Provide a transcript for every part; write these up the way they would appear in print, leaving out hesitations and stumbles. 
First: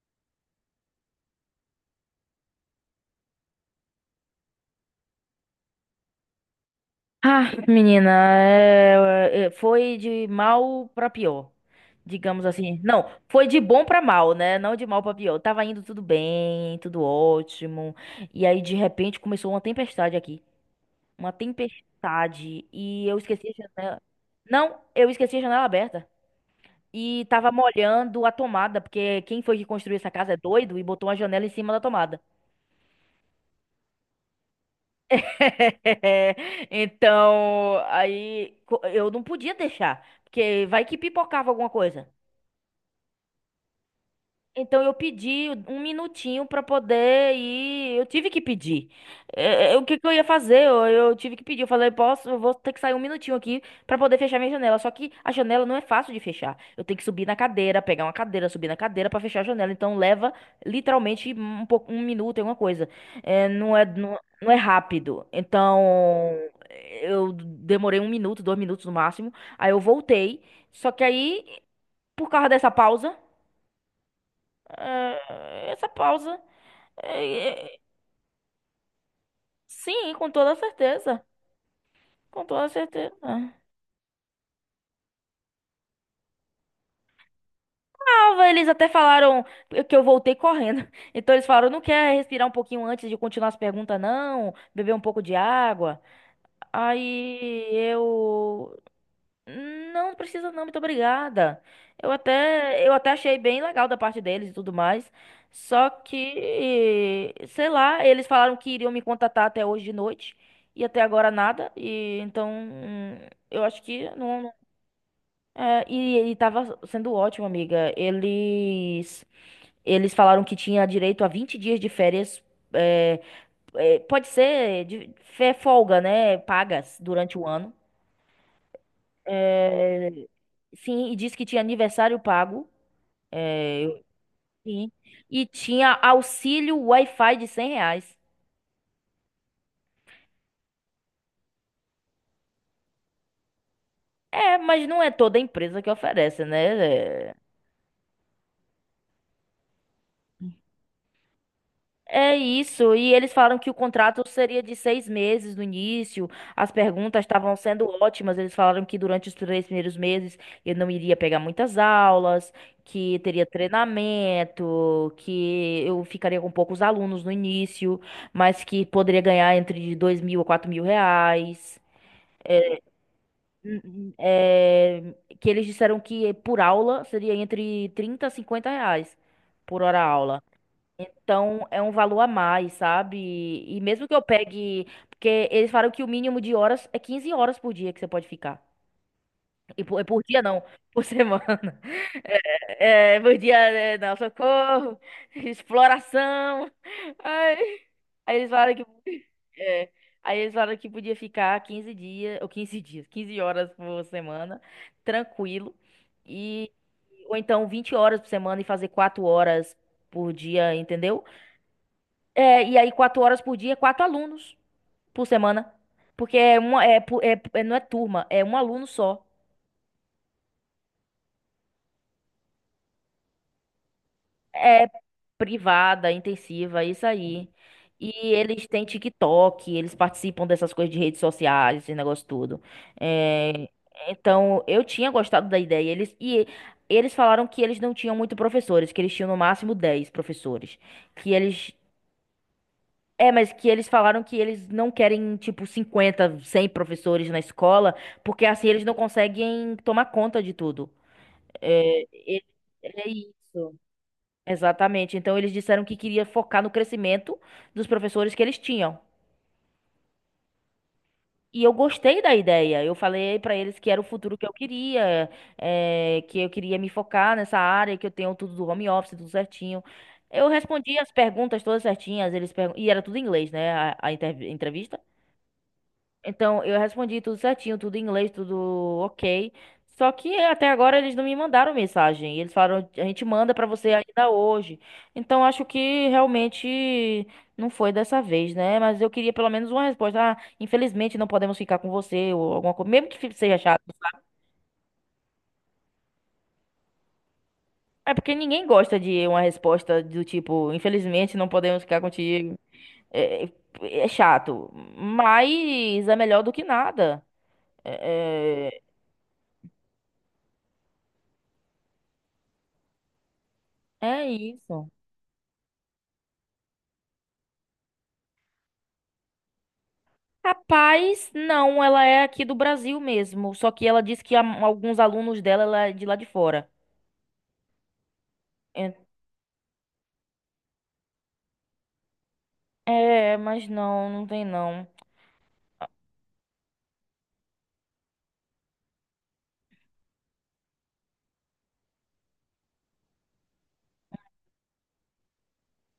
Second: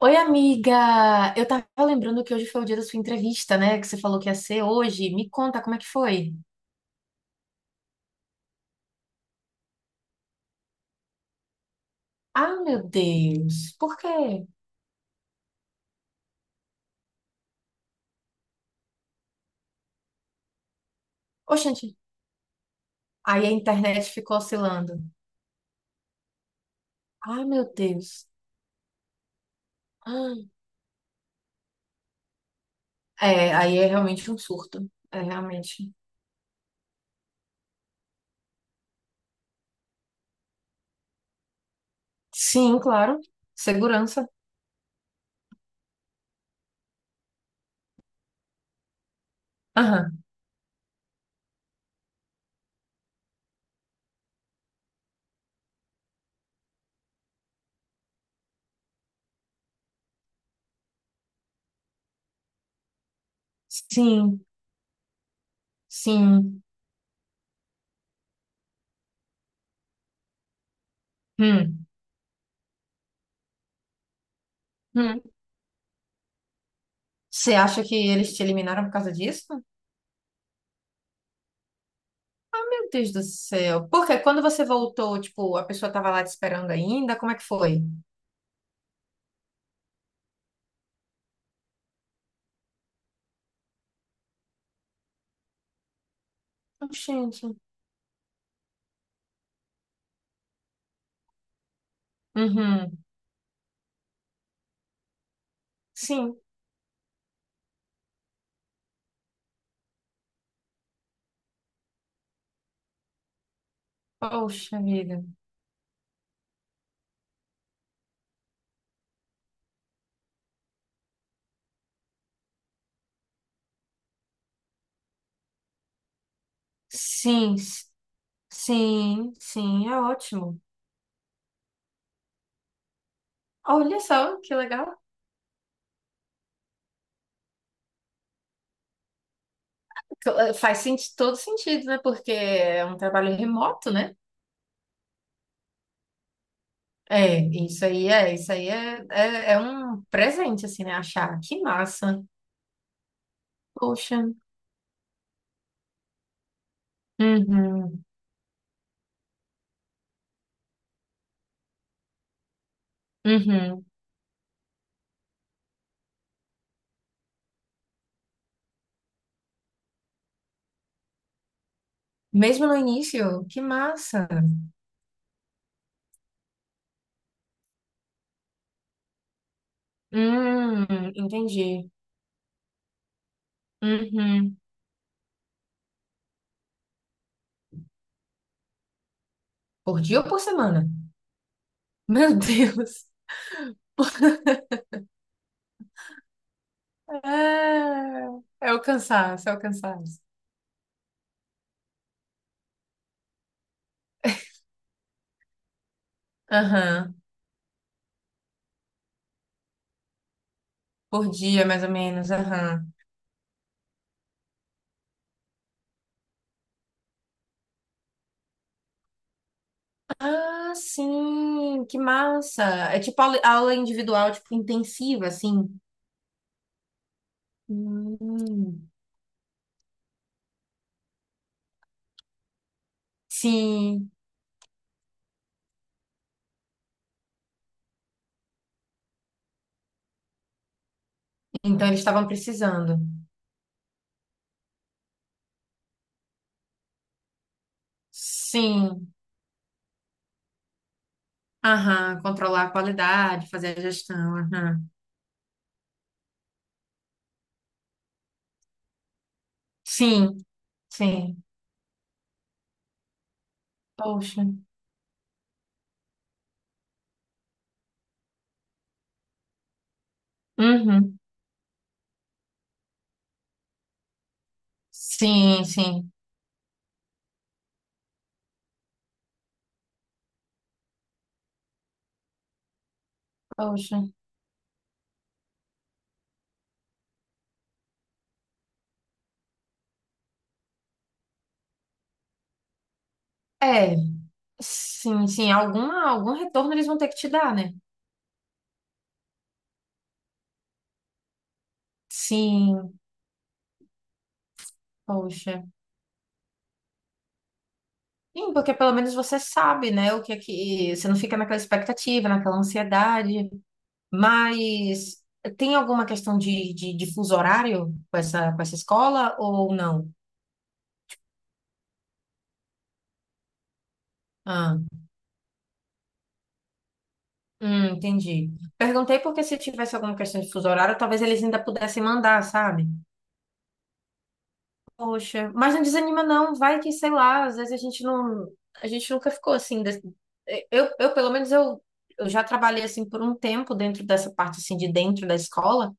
Oi, amiga! Eu tava lembrando que hoje foi o dia da sua entrevista, né? Que você falou que ia ser hoje. Me conta como é que foi. Ah, menina, foi de mal pra pior, digamos Ah, assim. meu Não, foi de Deus! bom Por pra mal, quê? né? Não de mal pra pior. Tava indo tudo bem, tudo ótimo. E aí, de repente, começou uma tempestade aqui. Uma Oxente! tempestade. E eu Aí esqueci a a janela. internet ficou Não, oscilando. eu esqueci a janela aberta. E Ah, tava meu molhando Deus! a tomada, porque quem foi que construiu essa casa Ah, é doido e botou uma janela em cima da tomada. é, aí é realmente um surto. É realmente. Então, eu não podia deixar, porque vai que pipocava alguma coisa. Sim, claro. Segurança. Então eu pedi um minutinho para poder ir. Eu tive que pedir. O que que eu Aham. ia fazer? Eu tive que pedir. Eu falei, posso, eu vou ter que sair um minutinho aqui para poder fechar minha janela. Só que a janela não é fácil de fechar. Eu tenho que subir na cadeira, pegar uma cadeira, subir na cadeira para fechar a janela. Então leva literalmente um pouco, um minuto, alguma coisa. Não é, não, Sim, não é rápido. Então sim. eu demorei um minuto, dois minutos no máximo. Aí eu voltei. Só que aí, Hum. por causa dessa pausa Hum. é, essa pausa. Você É, é, acha que eles te eliminaram por causa disso? sim, com toda certeza. Com toda Meu Deus do certeza. céu. Porque quando você voltou, tipo, a pessoa tava lá te esperando ainda, como é que foi? Tava, eles até falaram que eu voltei correndo. Então eles falaram: não quer respirar um pouquinho antes de continuar as perguntas, não? Beber um pouco de água. Gente. Aí eu. Não precisa não, muito obrigada. Eu até, eu Uhum. até achei bem legal da parte deles e tudo mais. Só Sim. que, sei lá, eles falaram que iriam me contatar até hoje de noite e até agora nada. E então, eu acho que não. Poxa vida. E ele tava sendo ótimo, amiga. Eles falaram que tinha direito a 20 dias de férias. é, Pode ser de, folga, né? Pagas durante o Sim, ano. s- sim, sim, é É, ótimo. sim, e disse que tinha aniversário pago. é, Olha só, que Sim. legal. E tinha auxílio Wi-Fi de 100 reais. Faz todo sentido, né? Porque é um trabalho remoto, né? É, mas não é toda empresa que oferece, né? É, isso aí é, é, é um presente, assim, né? Achar, que massa. É isso, e eles falaram que o Poxa. contrato seria de 6 meses no início. As perguntas estavam sendo Uhum, ótimas. Eles falaram que durante os três primeiros meses eu não iria pegar muitas aulas, que teria uhum. treinamento, que eu ficaria com poucos alunos no início, mas que poderia ganhar entre 2.000 a 4.000 reais. Mesmo no início, que Hum, hum, massa. é, que eles disseram que por aula seria entre 30 a 50 reais por hora aula. Hum, Então, é um entendi. valor a mais, sabe? E mesmo que eu Uhum. pegue. Porque eles falaram que o mínimo de horas é 15 horas por dia que você pode ficar. Por É dia por ou por dia não, semana? por semana. Meu Deus. Por dia, é, não, socorro, exploração. Ai, aí eles É, é falaram o que. cansaço, é o é, cansaço. aí eles falaram que podia ficar 15 dias, ou 15 dias, 15 horas por semana, tranquilo. E, Aham. ou então 20 horas por semana e fazer 4 horas por dia, entendeu? Por dia, mais ou menos, E aham. aí, quatro horas por dia, quatro alunos por semana. Porque é uma, é, pu- é- é- não é turma, é um aluno só. Ah, sim, que massa. É tipo aula individual, tipo, É intensiva, assim. privada, intensiva, é isso aí. E eles têm Hum, TikTok, eles participam dessas coisas de redes sociais, esse negócio todo. É, Sim, então, eu tinha gostado da ideia. Eles falaram que eles não tinham muito professores, que eles tinham no máximo 10 professores. Que eles então eles estavam precisando. É, mas que eles falaram que eles não querem, tipo, 50, 100 professores na escola, porque assim eles não Sim, conseguem tomar conta de tudo. É, aham, é, controlar a É qualidade, fazer isso. a gestão, aham. Exatamente. Então eles disseram que queria focar no crescimento dos professores que eles tinham. Sim, sim. E eu gostei da ideia. Eu falei pra eles que era o futuro que Poxa. eu queria, que eu queria me focar nessa área, que eu tenho tudo do home office, tudo certinho. Eu respondi as Uhum. perguntas todas certinhas, e era tudo em inglês, né? A entrevista. Sim, sim. Então, eu respondi tudo certinho, tudo em inglês, tudo ok. Só que até agora eles não me mandaram mensagem. Eles falaram, a gente manda pra você Poxa. ainda hoje. Então, acho que realmente não foi dessa vez, né? Mas eu queria pelo menos uma resposta. Ah, infelizmente não podemos ficar com você ou alguma coisa, mesmo que seja chato. É, sim, sim, algum retorno eles vão ter que te dar, né? É porque ninguém gosta de uma resposta do tipo, infelizmente não podemos ficar contigo. Sim, É, é chato, poxa. mas é melhor do que nada. Sim, É, porque é pelo menos você sabe, né, o que é que você não fica naquela expectativa, naquela ansiedade. é isso. Mas tem alguma questão de, de fuso horário com essa escola ou não? Rapaz, não, ela é aqui do Brasil mesmo. Só que ela disse que Ah, alguns alunos dela ela é de lá de fora. Entendi. É, Perguntei porque se tivesse alguma questão de fuso horário, talvez eles ainda pudessem mandar, sabe? Mas não, não tem não. Poxa, mas não desanima não, vai que, sei lá, às vezes a gente não, a gente nunca ficou assim, eu, eu já trabalhei assim por um tempo dentro dessa parte assim de dentro da escola,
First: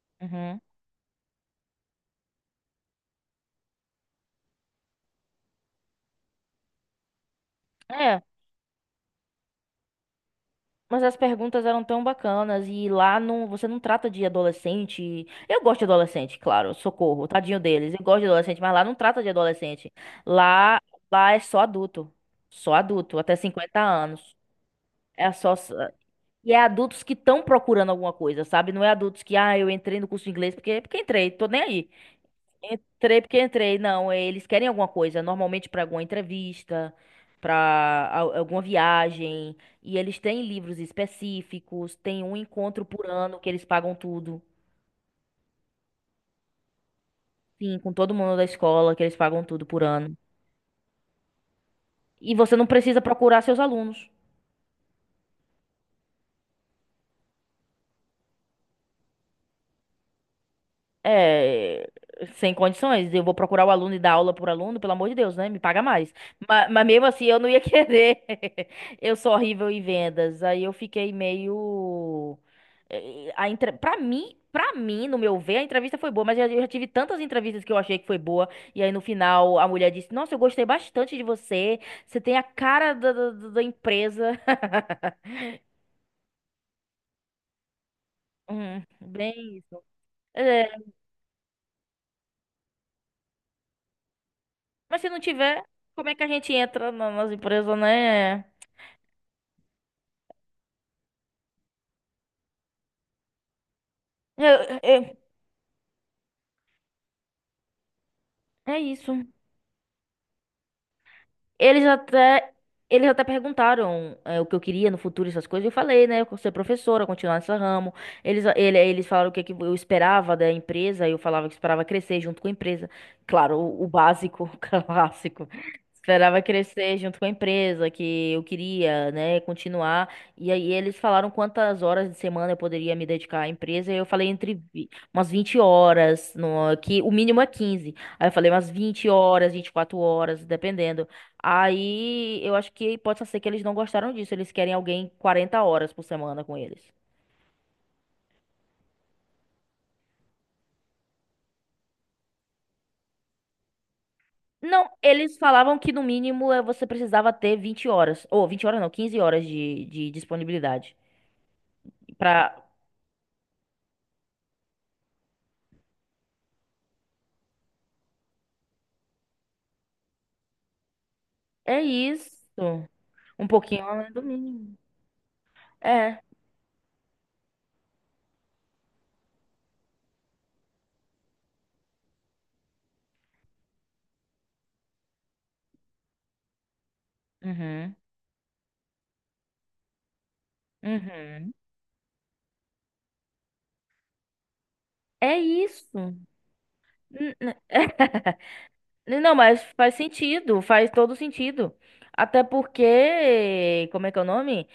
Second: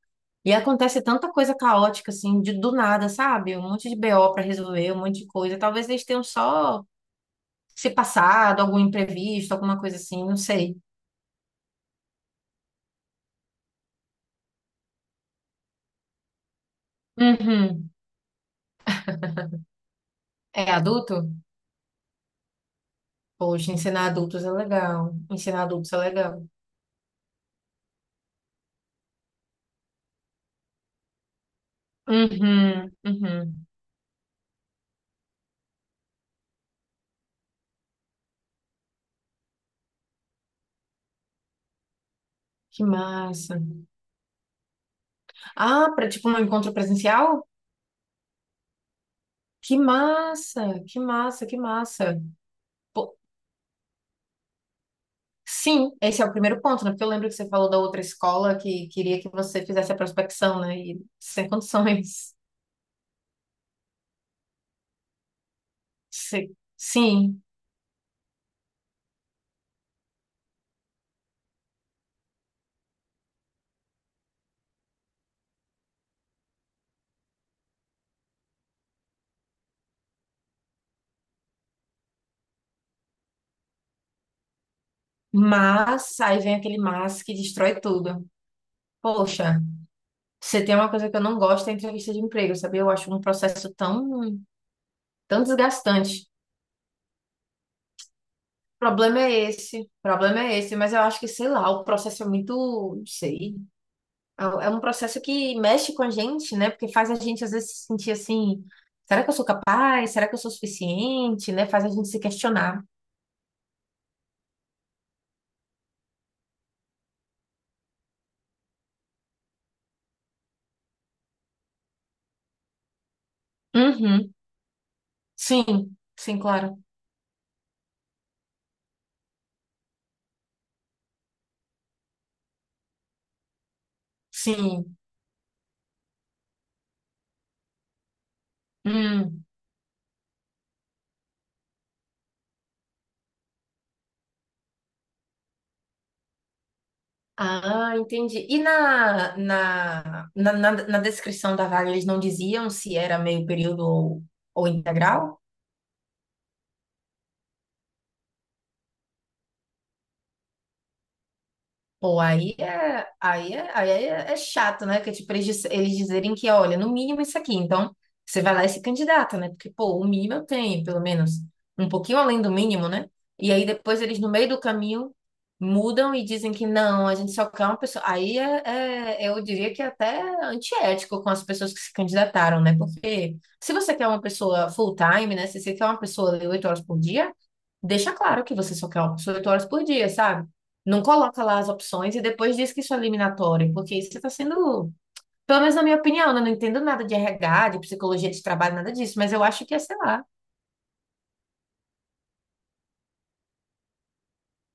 e Uhum. acontece tanta coisa caótica assim, de do nada, sabe? Um monte de BO para resolver, um monte de coisa, talvez eles tenham só se É, passado, algum imprevisto, alguma coisa assim, não sei. mas as perguntas eram tão bacanas e lá não, você não trata de adolescente. Eu gosto de adolescente, claro, socorro, tadinho Uhum. deles. Eu gosto de adolescente, mas lá não trata de adolescente. É Lá, adulto? lá é só adulto. Só adulto, até Poxa, 50 ensinar anos. adultos é legal, É só ensinar adultos é legal. E é adultos que estão procurando alguma coisa, sabe? Não é adultos que, ah, eu entrei no curso de inglês porque, entrei, tô nem aí. Uhum, Entrei porque uhum. entrei. Não, eles querem alguma coisa, normalmente para alguma entrevista, para alguma viagem. E eles têm livros específicos, tem um Que encontro por ano que massa. eles pagam tudo. Ah, para tipo um encontro presencial? Sim, com todo mundo da escola, que eles pagam tudo Que por ano. massa, que massa, que massa. E você não precisa Pô, procurar seus alunos. sim, esse é o primeiro ponto, né? Porque eu lembro que você falou da outra escola que queria que você fizesse a prospecção, né? E sem É, condições. sem condições. Eu vou procurar o aluno e dar aula por aluno, pelo amor de Deus, né? Me paga mais. Se- Mas mesmo assim, eu Sim, não ia querer. Eu sou horrível em vendas. Aí eu fiquei meio. Pra mim, no meu ver, a entrevista foi boa, mas eu já tive tantas entrevistas que eu achei que foi boa. E aí no final a mulher disse: Nossa, eu gostei bastante de você. Você tem a cara da empresa. mas aí vem aquele mas que destrói tudo. Bem Poxa, isso. você É, tem uma coisa que eu não gosto é entrevista de emprego, sabe? Eu acho um processo tão, mas se não tão tiver, como é que a desgastante. gente entra nas empresas, né? O problema é esse, o problema é esse, mas eu acho que, sei lá, o processo é muito, não sei. Eu, É um eu- processo que mexe com a gente, né? Porque faz a gente às vezes se sentir assim, É isso. será que eu sou capaz? Será que eu sou suficiente? Né? Eles Faz a gente se até, questionar. eles até perguntaram o que eu queria no futuro, essas coisas. Eu falei, né? Eu quero ser professora, continuar nesse ramo. Eles falaram o que, que eu esperava da empresa. Eu falava que esperava crescer junto com a empresa. Claro, o Uhum. básico, o clássico. Sim, sim, Esperava claro. crescer junto com a empresa, que eu queria, né, continuar. E aí eles falaram quantas horas de semana eu poderia me dedicar à empresa. E eu falei entre Sim. umas 20 horas, no, que o mínimo é quinze. Aí eu falei umas vinte Hum. horas, 24 horas, dependendo. Aí eu acho que pode ser que eles não gostaram disso. Eles querem alguém 40 horas por semana com eles. Ah, entendi. E na descrição da vaga, eles não diziam se era meio período ou Não, eles integral? falavam que no mínimo você precisava ter 20 horas. Ou 20 horas não, 15 horas de disponibilidade. Pô, Pra... aí é, é chato, né? Que tipo, eles dizerem que, olha, no mínimo isso aqui. Então, você vai lá e se candidata, né? Porque, pô, o mínimo eu tenho, pelo menos. É Um pouquinho isso. além do mínimo, né? Um E aí pouquinho depois além eles, do no meio do mínimo. caminho, mudam É. e dizem que não, a gente só quer uma pessoa. Aí eu diria que é até antiético com as pessoas que se candidataram, né? Porque se você quer uma pessoa full-time, né? Se você quer uma pessoa de 8 horas por dia, Uhum. deixa claro que você só quer uma pessoa 8 horas por dia, sabe? Não coloca Uhum. lá as opções e depois diz que isso é eliminatório, porque isso está sendo, É pelo menos na minha isso. opinião, né? Eu não entendo nada de N- n- RH, de psicologia de trabalho, nada disso, mas Não, eu mas acho que é, faz sei lá. sentido, faz todo sentido. Até porque, como é que é o nome?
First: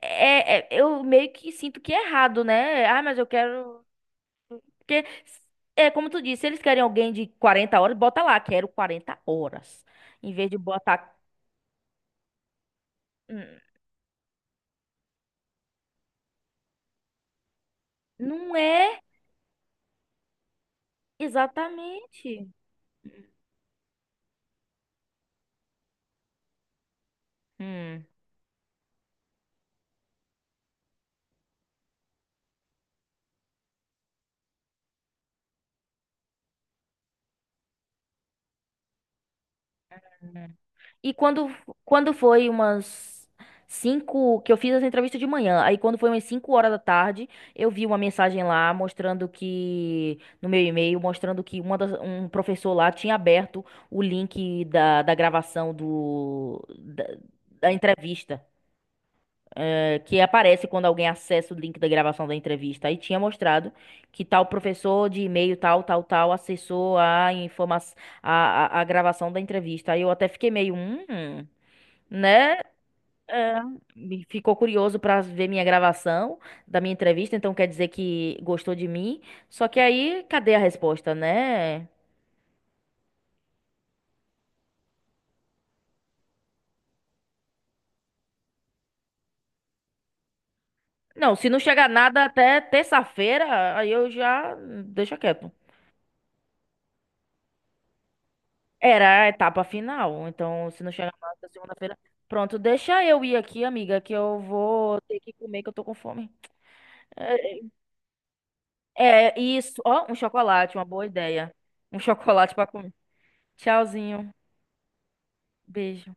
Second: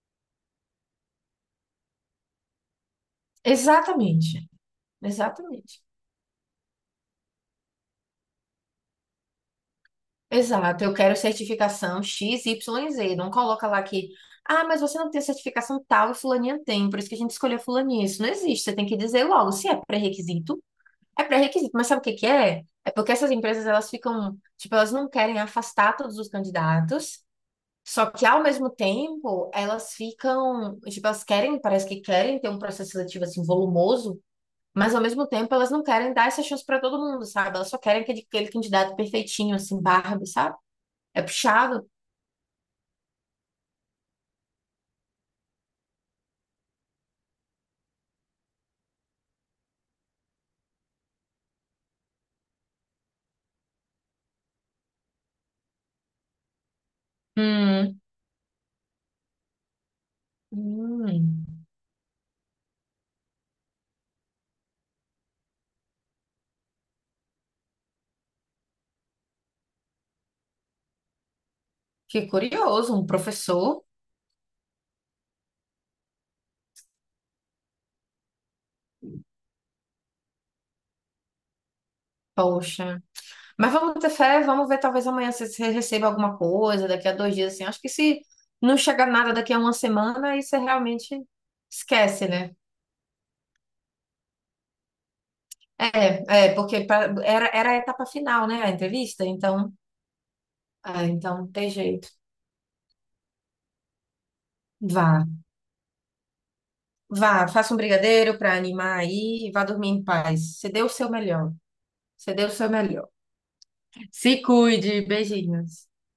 Eu meio que sinto que é errado, né? Ah, mas eu quero. Exatamente. Porque, Exatamente. é como tu disse, se eles querem alguém de 40 horas, bota lá, quero 40 horas. Em vez de Exato. Eu botar. quero certificação X, Y, Z. Não Hum, coloca lá que, ah, mas você não tem certificação tal e fulaninha tem, por isso que a gente escolheu fulaninha. Isso não Não existe. Você tem que é dizer logo se é pré-requisito. É pré-requisito, mas sabe o que que exatamente. é? É porque essas empresas, elas ficam, tipo, elas não querem afastar todos os candidatos. Hum. Só que ao mesmo tempo, elas ficam, tipo, elas querem, parece que querem ter um processo seletivo assim volumoso, mas ao mesmo tempo elas não querem dar essa chance para todo mundo, sabe? Elas só querem aquele, aquele candidato perfeitinho, assim, Barbie, Hum. sabe? E É quando, puxado. quando foi umas cinco que eu fiz essa entrevista de manhã, aí quando foi umas 5 horas da tarde, eu vi uma mensagem lá mostrando que, no meu e-mail, mostrando que um professor lá tinha aberto o link da gravação da Hum, entrevista, que aparece quando alguém hum. acessa o link da gravação da entrevista. Aí tinha mostrado que tal professor de e-mail, tal, tal, tal, acessou a informação, a gravação da entrevista. Aí eu até fiquei meio, Que né? curioso, um É, professor. me ficou curioso para ver minha gravação da minha entrevista, então quer dizer que gostou de mim. Só que aí, cadê a resposta, né? Poxa. Mas vamos ter fé, vamos ver, talvez amanhã você receba alguma coisa, daqui a 2 dias, assim. Acho que se não chegar nada daqui a uma semana, aí você realmente Não, se não chegar nada esquece, né? até terça-feira, aí eu já deixa quieto. É, é, porque era, era a etapa final, né, a Era entrevista, a então, etapa final, então se não é, chegar nada até então tem segunda-feira, jeito. pronto, deixa eu ir aqui, amiga, que eu vou ter Vá, que comer, que eu tô com fome. vá, faça um brigadeiro para animar É aí e vá isso, dormir em ó, um paz. Você chocolate, uma deu o boa seu ideia. melhor. Um Você deu o chocolate para seu comer. melhor. Tchauzinho, Se cuide, beijinhos. beijo.